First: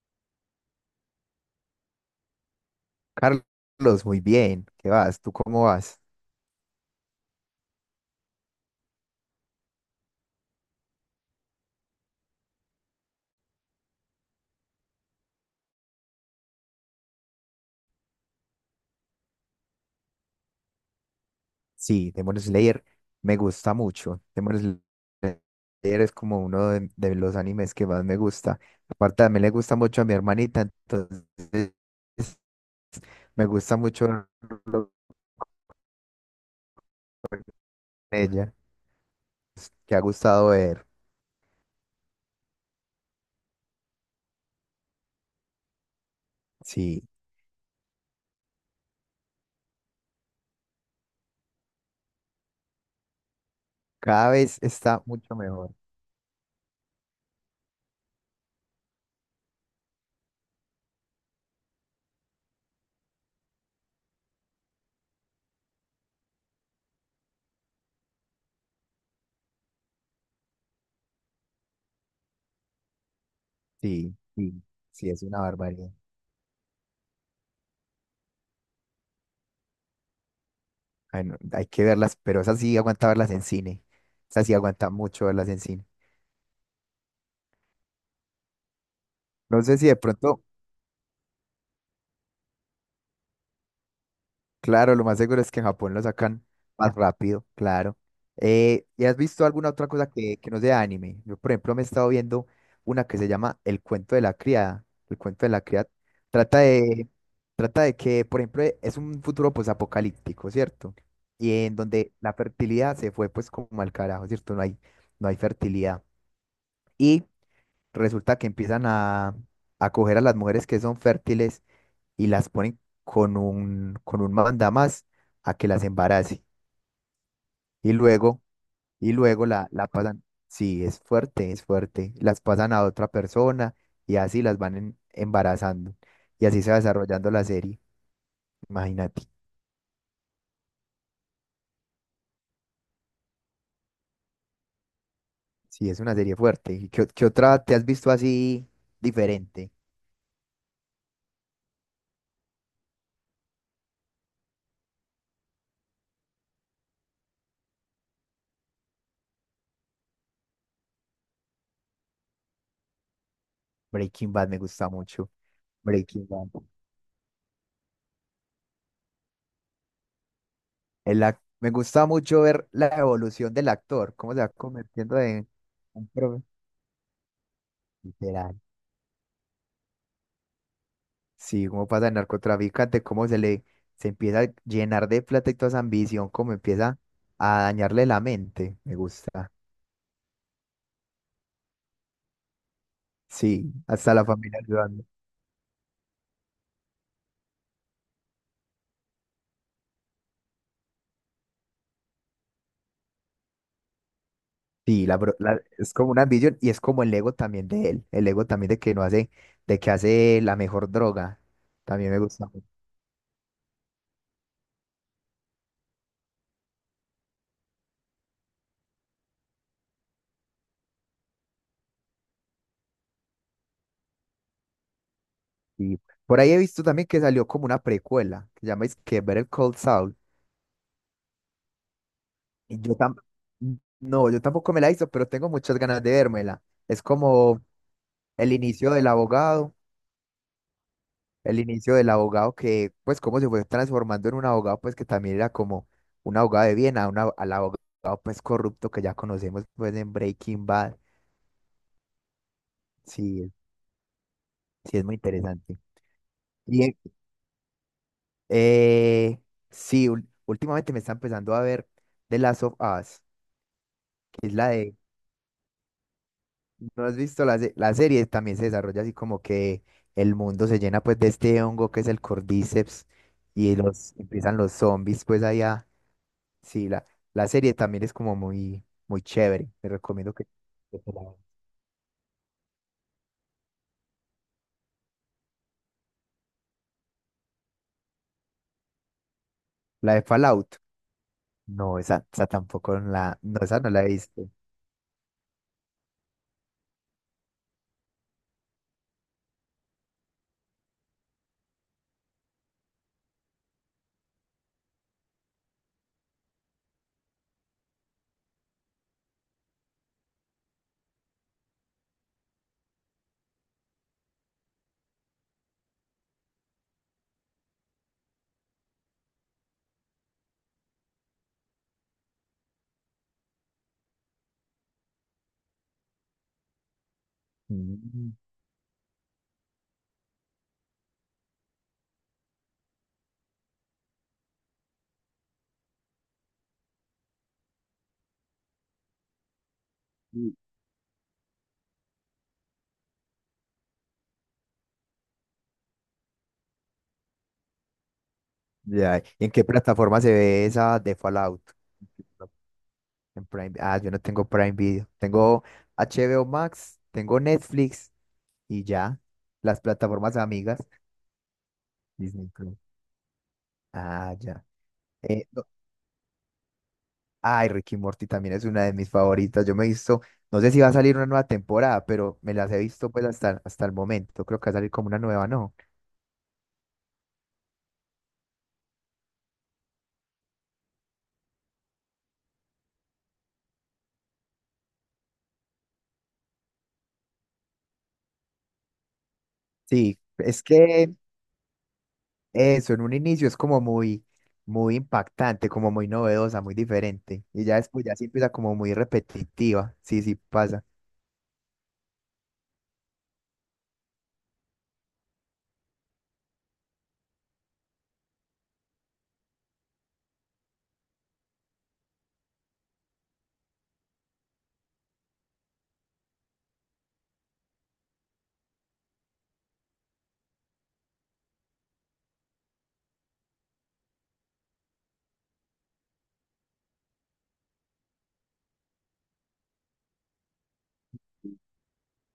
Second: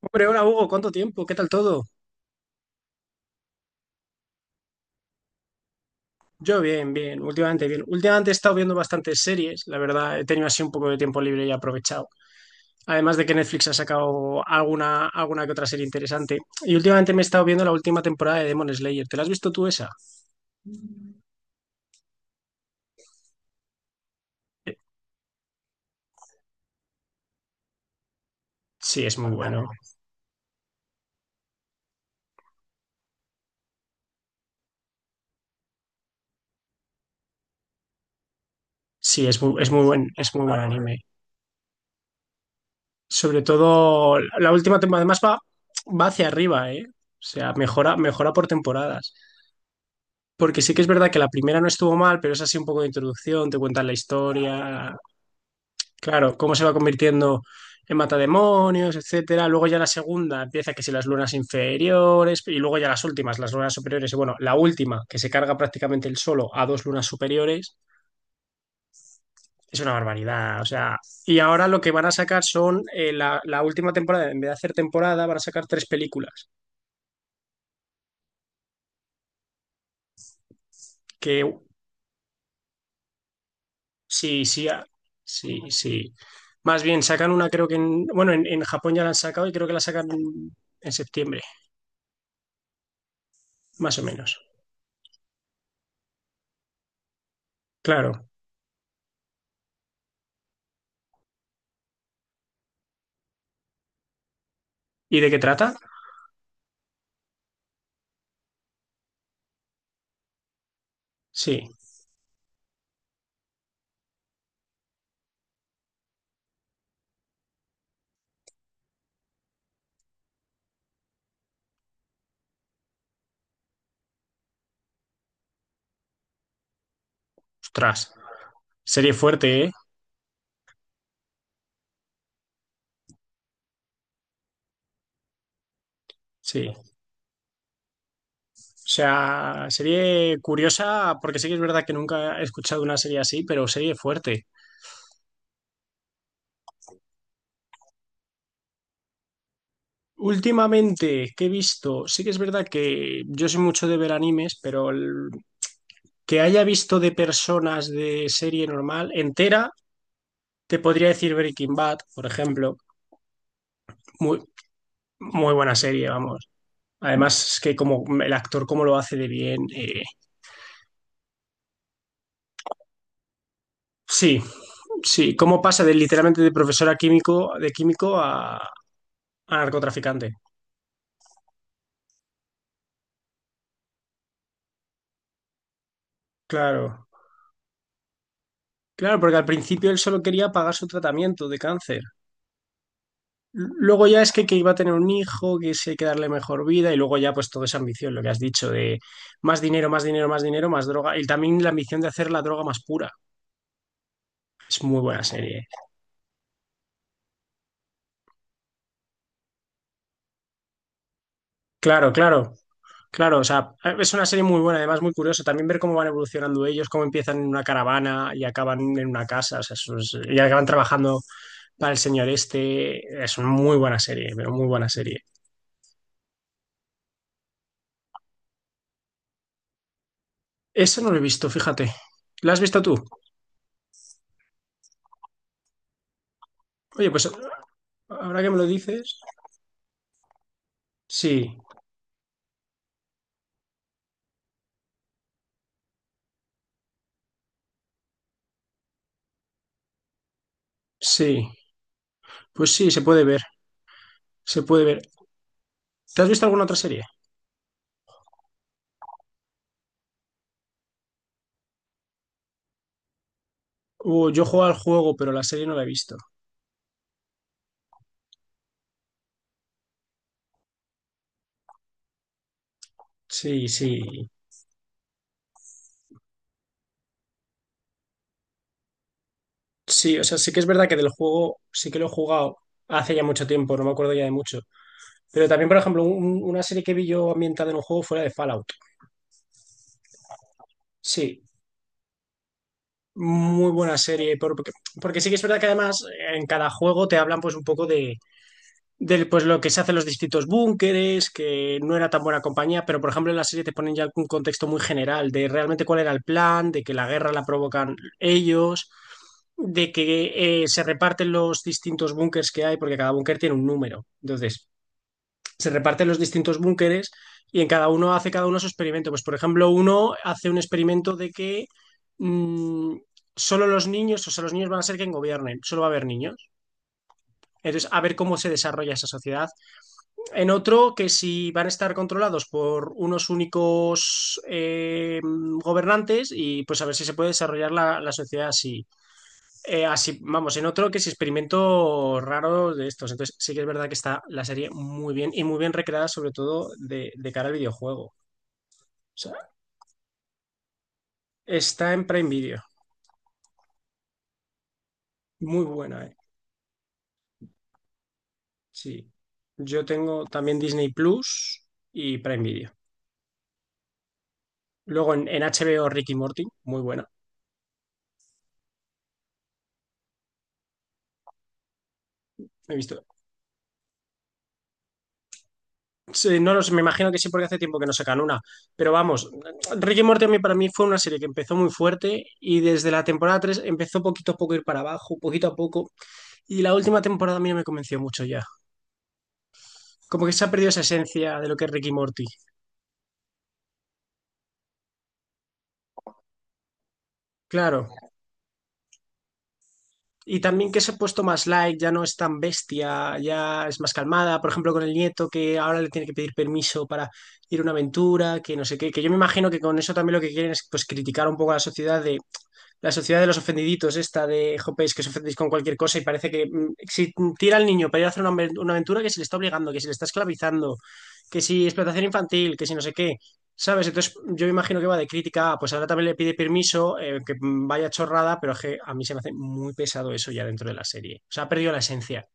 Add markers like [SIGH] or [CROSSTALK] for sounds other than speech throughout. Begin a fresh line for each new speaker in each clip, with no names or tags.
Hombre, hola Hugo, ¿cuánto tiempo? ¿Qué tal todo?
Carlos, muy bien. ¿Qué vas? ¿Tú cómo vas?
Yo bien, bien. Últimamente he estado viendo bastantes series, la verdad, he tenido así un poco de tiempo libre y he aprovechado. Además de que Netflix ha sacado alguna que otra serie interesante. Y últimamente me he estado viendo la última temporada de Demon Slayer. ¿Te la has visto tú esa?
Sí, Demon Slayer me gusta mucho. Demon Slayer es como uno de los animes que más me gusta.
Sí, es
Aparte,
muy
también le
bueno.
gusta mucho a mi hermanita, entonces me gusta mucho verlo con ella.
Sí, es muy, es
Pues,
muy
que ha
buen, es muy
gustado
buen
ver.
anime. Sobre todo la última temporada, además va hacia arriba, ¿eh? O
Sí,
sea, mejora, mejora por temporadas. Porque sí que es verdad que la primera no estuvo mal, pero es así un poco de introducción, te cuentan la
cada vez
historia.
está mucho mejor.
Claro, cómo se va convirtiendo en matademonios, etcétera. Luego ya la segunda empieza que si las lunas inferiores, y luego ya las últimas, las lunas superiores, y bueno, la última, que se carga prácticamente el solo a dos lunas superiores, es una barbaridad. O sea, y ahora lo que van a sacar son la última
Sí,
temporada, en vez de
sí,
hacer
sí, es
temporada, van a
una
sacar tres
barbaridad.
películas.
Ay, no,
Que
hay que verlas, pero esas sí aguanta verlas en cine.
sí,
Esas sí
sí, ah,
aguanta mucho verlas
sí,
en cine.
sí. Más bien, sacan una, creo que bueno, en Japón ya la han sacado y
No
creo que
sé
la
si de
sacan
pronto.
en septiembre, más o menos.
Claro, lo más seguro es que en Japón lo sacan más rápido, claro.
Claro.
¿Y has visto alguna otra cosa que no sea anime? Yo, por ejemplo, me he estado viendo una que se llama El cuento de la criada. El
¿Y de qué
cuento de la
trata?
criada trata de, trata de que, por ejemplo, es un futuro pues apocalíptico, ¿cierto? Y
Sí,
en donde la fertilidad se fue pues como al carajo, ¿cierto? No hay fertilidad. Y resulta que a coger a las mujeres que son fértiles y las ponen con con un mandamás a que las embarace. Y
ostras.
luego, y
Serie
luego
fuerte, ¿eh?
la pasan, sí, es fuerte, las pasan a otra persona y así las van embarazando. Y así
Sí.
se
O
va desarrollando la serie, imagínate.
sea, serie curiosa, porque sí que es verdad que nunca he escuchado una serie así, pero serie fuerte.
Sí, es una serie fuerte. ¿Y qué, qué otra te has visto así diferente?
Últimamente, ¿qué he visto? Sí que es verdad que yo soy mucho de ver animes, pero el que haya visto de personas de serie normal entera, te podría decir Breaking Bad, por ejemplo.
Breaking
Muy,
Bad me gusta mucho.
muy buena serie,
Breaking
vamos.
Bad.
Además, es que como el actor, cómo lo hace de bien.
Me gusta mucho ver la evolución del actor, cómo se
Sí,
va convirtiendo
Sí,
en
¿cómo pasa de
un
literalmente
pro.
de profesora químico,
Literal.
a narcotraficante?
Sí, como pasa el narcotraficante, cómo se empieza a llenar de plata y toda esa ambición, cómo empieza
Claro,
a dañarle la mente. Me
claro, porque al
gusta.
principio él solo quería pagar su tratamiento de cáncer.
Sí,
Luego
hasta
ya
la
es que
familia
iba a tener
ayudando.
un hijo, que sí hay que darle mejor vida y luego ya pues toda esa ambición, lo que has dicho, de más dinero, más dinero, más dinero, más droga y también la ambición de hacer la droga más pura. Es muy
Sí,
buena serie.
es como una ambición y es como el ego también de él, el ego también de que no hace, de que hace la mejor droga.
Claro,
También me gusta
claro,
mucho.
claro, o sea, es una serie muy buena, además muy curioso también ver cómo van evolucionando ellos, cómo empiezan en una caravana y acaban en una casa, o sea, eso es- y acaban trabajando para el señor este. Es una muy buena serie, pero muy buena serie.
Y por ahí he visto también que salió como una precuela, que se llama es que ver el Cold Soul.
Esa no la he visto, fíjate. ¿La has
Y
visto tú?
yo tam No, yo tampoco me la hizo, pero tengo muchas ganas de vérmela. Es
Oye, pues
como
ahora que
el
me lo
inicio del
dices.
abogado,
Sí,
el inicio del abogado que, pues, cómo se fue transformando en un abogado, pues, que también era como un abogado de bien al abogado, pues, corrupto que ya conocemos, pues, en Breaking Bad.
sí. Pues sí, se puede ver.
Sí, es-
Se puede
sí,
ver.
es muy interesante.
¿Te has visto alguna otra
Y, eh,
serie?
eh, sí, últimamente me está empezando a ver The Last of Us,
Yo
que es
juego
la
al
de,
juego, pero la serie no la he visto.
¿no has visto la serie? También se desarrolla así como que el mundo se llena, pues, de este hongo que es el Cordyceps
Sí,
y los,
sí.
empiezan los zombies, pues, allá. Sí, la serie también es como muy, muy chévere.
Sí, o sea, sí que es verdad que
Que
del
te la veas.
juego sí que lo he jugado hace ya mucho tiempo, no me acuerdo ya de mucho. Pero también, por ejemplo, una serie que vi yo ambientada en un juego fuera de Fallout.
La de Fallout.
Sí,
No, esa tampoco no,
muy
esa no
buena
la he
serie,
visto.
porque sí que es verdad que además en cada juego te hablan pues un poco del, pues lo que se hace en los distintos búnkeres, que no era tan buena compañía, pero por ejemplo en la serie te ponen ya un contexto muy general de realmente cuál era el plan, de que la guerra la provocan ellos, de que se reparten los distintos búnkers que hay, porque cada búnker tiene un número. Entonces, se reparten los distintos búnkeres y en cada uno hace cada uno su experimento. Pues, por ejemplo, uno hace un experimento de que mm, solo los niños, o sea, los niños van a ser quien gobiernen, solo va a haber niños. Entonces, a ver
Mm,
cómo se desarrolla esa sociedad. En otro, que si van a estar controlados por unos únicos gobernantes y pues a ver si se puede desarrollar la sociedad así. Así,
sí.
vamos, en otro que es experimento raro de estos. Entonces, sí que es verdad que está la serie muy bien y muy bien recreada, sobre todo de cara al videojuego. O
Ya,
sea,
¿y en qué plataforma se ve esa de Fallout?
está en Prime Video.
En Prime. Ah, yo no tengo Prime Video. Tengo
Muy buena, eh.
HBO Max, tengo Netflix y
Sí.
ya. Las
Yo tengo
plataformas
también
amigas.
Disney Plus y Prime
Disney
Video.
Plus. Ah, ya.
Luego en
No,
HBO Ricky Morty, muy buena.
Ay, Ricky Morty también es una de mis favoritas. Yo me he visto, no sé si va a salir una nueva temporada, pero me las
He
he
visto.
visto pues hasta, hasta el momento. Creo que va a salir como una nueva, ¿no?
Sí, no los, me imagino que sí, porque hace tiempo que no sacan una. Pero vamos, Ricky Morty a mí, para mí fue una serie que empezó muy fuerte y desde la temporada 3 empezó poquito a poco a ir para abajo, poquito a poco. Y la última temporada a mí no me convenció mucho ya.
Sí,
Como que se ha
es
perdido esa
que
esencia de lo que es Ricky Morty.
eso en un inicio es como muy, muy impactante, como muy novedosa, muy diferente. Y ya
Claro.
después ya sí empieza como muy repetitiva. Sí, sí
Y también que
pasa.
se ha puesto más light, ya no es tan bestia, ya es más calmada. Por ejemplo, con el nieto que ahora le tiene que pedir permiso para ir a una aventura, que no sé qué. Que yo me imagino que con eso también lo que quieren es pues criticar un poco a la sociedad de la sociedad de los ofendiditos, esta de jopéis que os ofendéis con cualquier cosa y parece que si tira al niño para ir a hacer una, una aventura que se le está obligando, que se le está esclavizando, que si explotación infantil, que si no sé qué, ¿sabes? Entonces yo me imagino que va de crítica, ah, pues ahora también le pide permiso, que vaya chorrada, pero es que a mí se me hace muy pesado eso ya dentro de la serie. O sea, ha perdido la esencia.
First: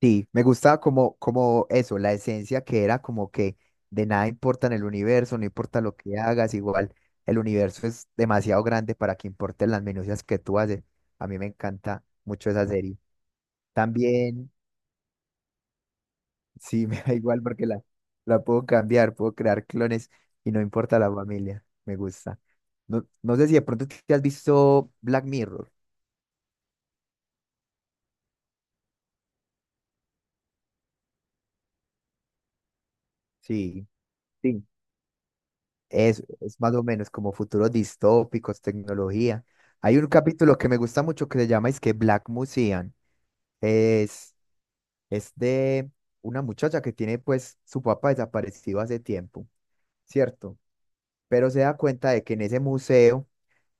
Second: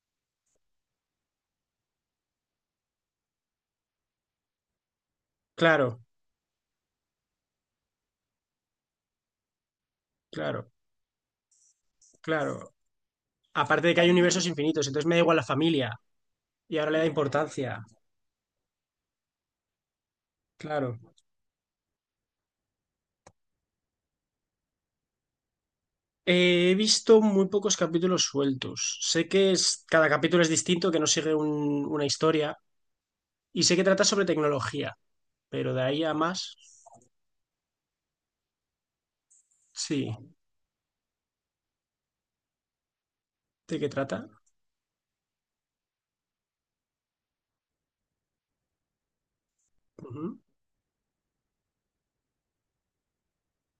Sí, me gustaba como, como eso, la esencia que era como que de nada importa en el universo, no importa lo
Claro,
que hagas, igual el universo es demasiado grande para que importen las minucias que tú
claro,
haces. A mí me encanta mucho esa
claro.
serie.
Aparte de que hay universos
También,
infinitos, entonces me da igual la familia y
sí, [LAUGHS]
ahora le
me
da
da igual porque
importancia.
la puedo cambiar, puedo crear clones y no
Claro.
importa la familia, me gusta. No, no sé si de pronto te has visto Black Mirror.
He visto muy pocos capítulos sueltos. Sé que es, cada capítulo es distinto, que no sigue una historia. Y sé que
Sí.
trata sobre
Sí.
tecnología, pero de ahí a más,
Es más o menos como futuros distópicos, tecnología. Hay un
sí.
capítulo que me gusta mucho que se llama es que Black Museum.
¿De qué trata?
Es, es de una muchacha que tiene pues su papá desaparecido hace tiempo,
Ujú.
¿cierto? Pero se da cuenta de que en ese museo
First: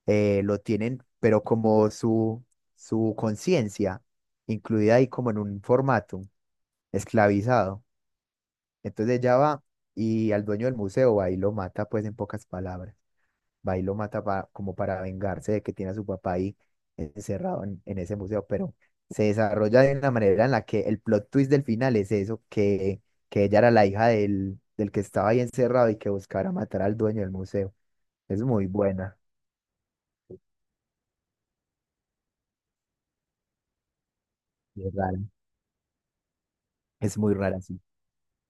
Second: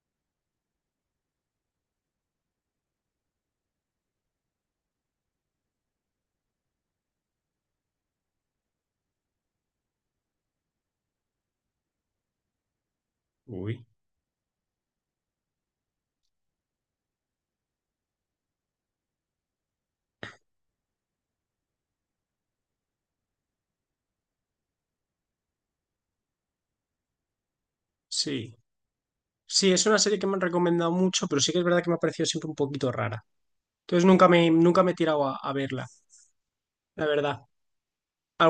lo tienen, pero como su conciencia, incluida ahí como en un formato esclavizado. Entonces ella va y al dueño del museo va y lo mata pues en pocas palabras. Va y
Uy.
lo mata como para vengarse de que tiene a su papá ahí encerrado en ese museo, pero se desarrolla de una manera en la que el plot twist del final es eso, que ella era la hija del que estaba ahí encerrado y que buscara matar al dueño del museo. Es
Sí.
muy buena,
Sí, es una serie que me han recomendado mucho, pero sí que es verdad que me ha parecido siempre un poquito rara. Entonces nunca me, nunca
y
me
es
he
rara,
tirado a verla, la
es muy
verdad.
rara, sí,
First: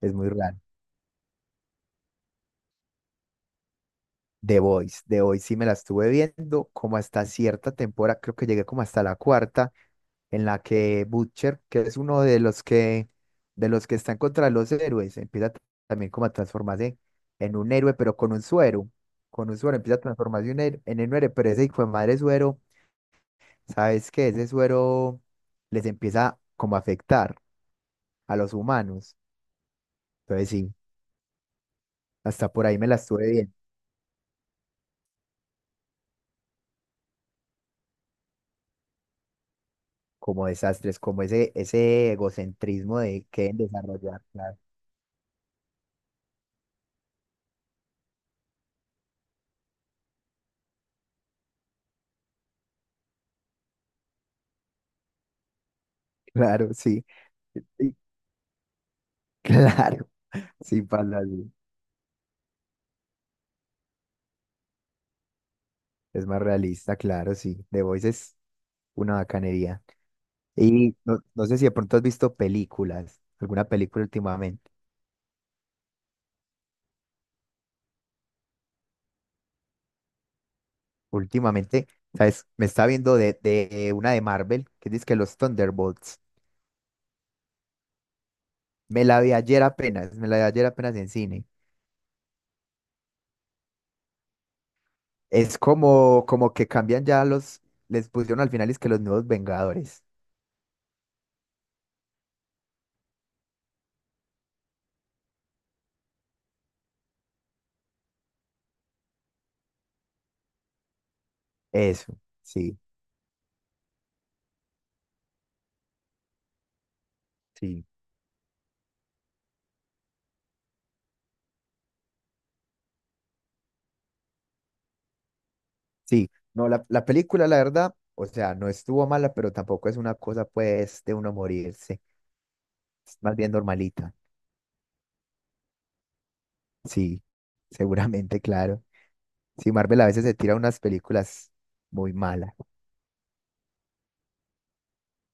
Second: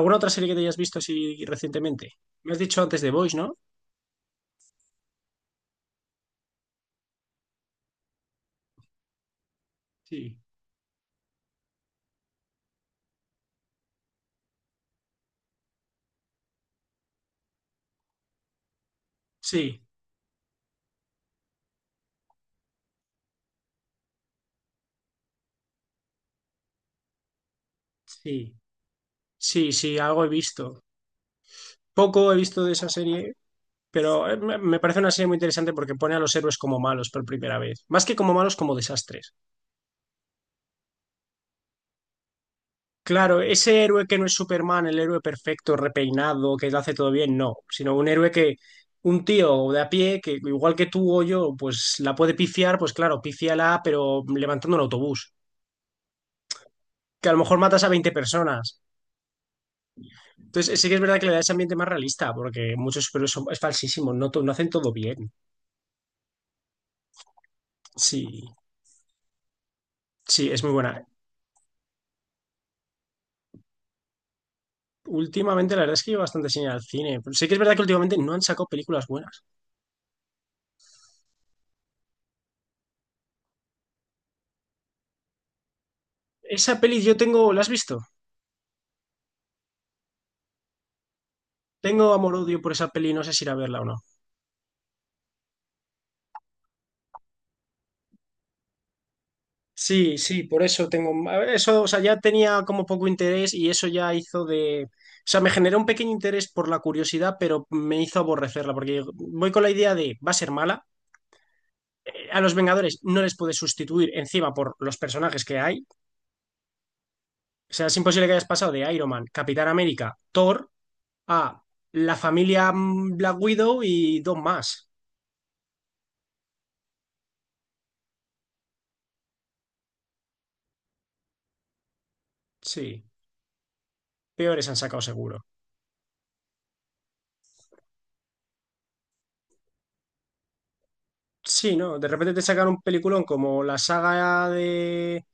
es
otra
muy
serie que
rara.
te hayas visto así recientemente? Me has dicho antes de Boys, ¿no?
The Voice, The Voice sí me la estuve viendo como hasta cierta temporada, creo que llegué como hasta la cuarta
Sí.
en la que Butcher, que es uno de los que están contra los héroes, también como a transformarse en un héroe, pero con un suero. Con un suero
Sí,
empieza a transformarse en un héroe, pero ese hijo de madre suero, ¿sabes qué? Ese suero les empieza como a afectar a los
sí,
humanos.
sí, sí, algo he
Entonces sí,
visto. Poco he
hasta
visto
por
de
ahí me
esa
la
serie.
estuve bien,
Pero me parece una serie muy interesante porque pone a los héroes como malos por primera vez. Más que como malos, como desastres.
como desastres, como ese egocentrismo de
Claro,
que
ese héroe que
desarrollar.
no es
Claro,
Superman, el héroe perfecto, repeinado, que lo hace todo bien, no. Sino un héroe que, un tío de a pie, que igual que tú o yo, pues la puede pifiar, pues claro, pífiala, pero levantando un autobús.
[LAUGHS] claro, sí.
Que a lo mejor matas a
Sí,
20 personas.
claro,
Entonces,
sí,
sí que es verdad
pasa.
que le da ese
Sí.
ambiente más realista, porque muchos superhéroes es falsísimo, no, no hacen todo bien.
Es más realista, claro, sí. The Voice
Sí,
es una bacanería.
sí, es muy
Y
buena.
no, no sé si de pronto has visto películas, alguna película últimamente.
Últimamente, la verdad es que yo bastante sin ir al cine. Pero sí que es verdad que últimamente no han sacado películas buenas.
Últimamente, ¿sabes? Me estaba viendo de una de Marvel, que dice que los Thunderbolts.
Esa peli yo tengo, ¿la has visto?
Me la vi ayer apenas, me la vi ayer apenas en cine.
Tengo amor-odio por esa peli, no sé si ir a verla o no.
Es como, como que cambian ya los, les pusieron al final es que los nuevos Vengadores.
Sí, sí, por eso tengo. A ver, eso, o sea, ya tenía como poco interés y eso ya hizo de. O sea, me generó un pequeño interés por la curiosidad, pero me hizo aborrecerla, porque voy con la idea de va a ser mala.
Eso,
A los
sí,
Vengadores no les puedes sustituir encima por los personajes que hay. O
sí,
sea, es imposible que hayas pasado de Iron Man, Capitán América, Thor, ah, la familia Black Widow y dos más.
sí. No, la película, la verdad, o sea, no estuvo mala, pero tampoco es una cosa, pues, de uno morirse,
Sí,
es más bien normalita.
peores han sacado seguro.
Sí, seguramente, claro. Sí, Marvel a veces se tira unas películas
Sí, ¿no? De
muy
repente te
malas.
sacan un peliculón como la saga de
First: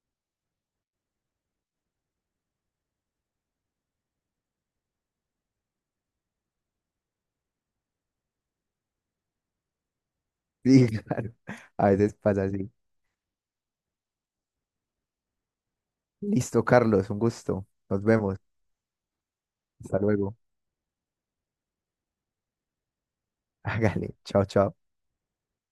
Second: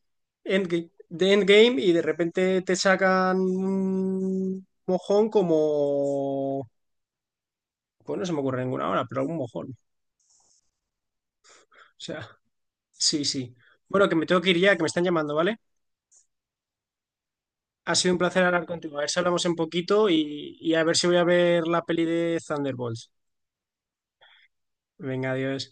Endgame, de Endgame y de repente te sacan un mojón como... Pues no se me ocurre ninguna ahora, pero algún mojón. O
Sí, [LAUGHS] claro. A veces
sea,
pasa así.
sí, sí. Bueno, que me tengo que ir ya, que me están llamando, ¿vale?
Listo, Carlos, un gusto.
Ha
Nos
sido un
vemos.
placer hablar contigo. A ver si hablamos en
Hasta
poquito
luego.
y a ver si voy a ver la peli de Thunderbolts.
[LAUGHS] Hágale. Chao, chao.
Venga, adiós.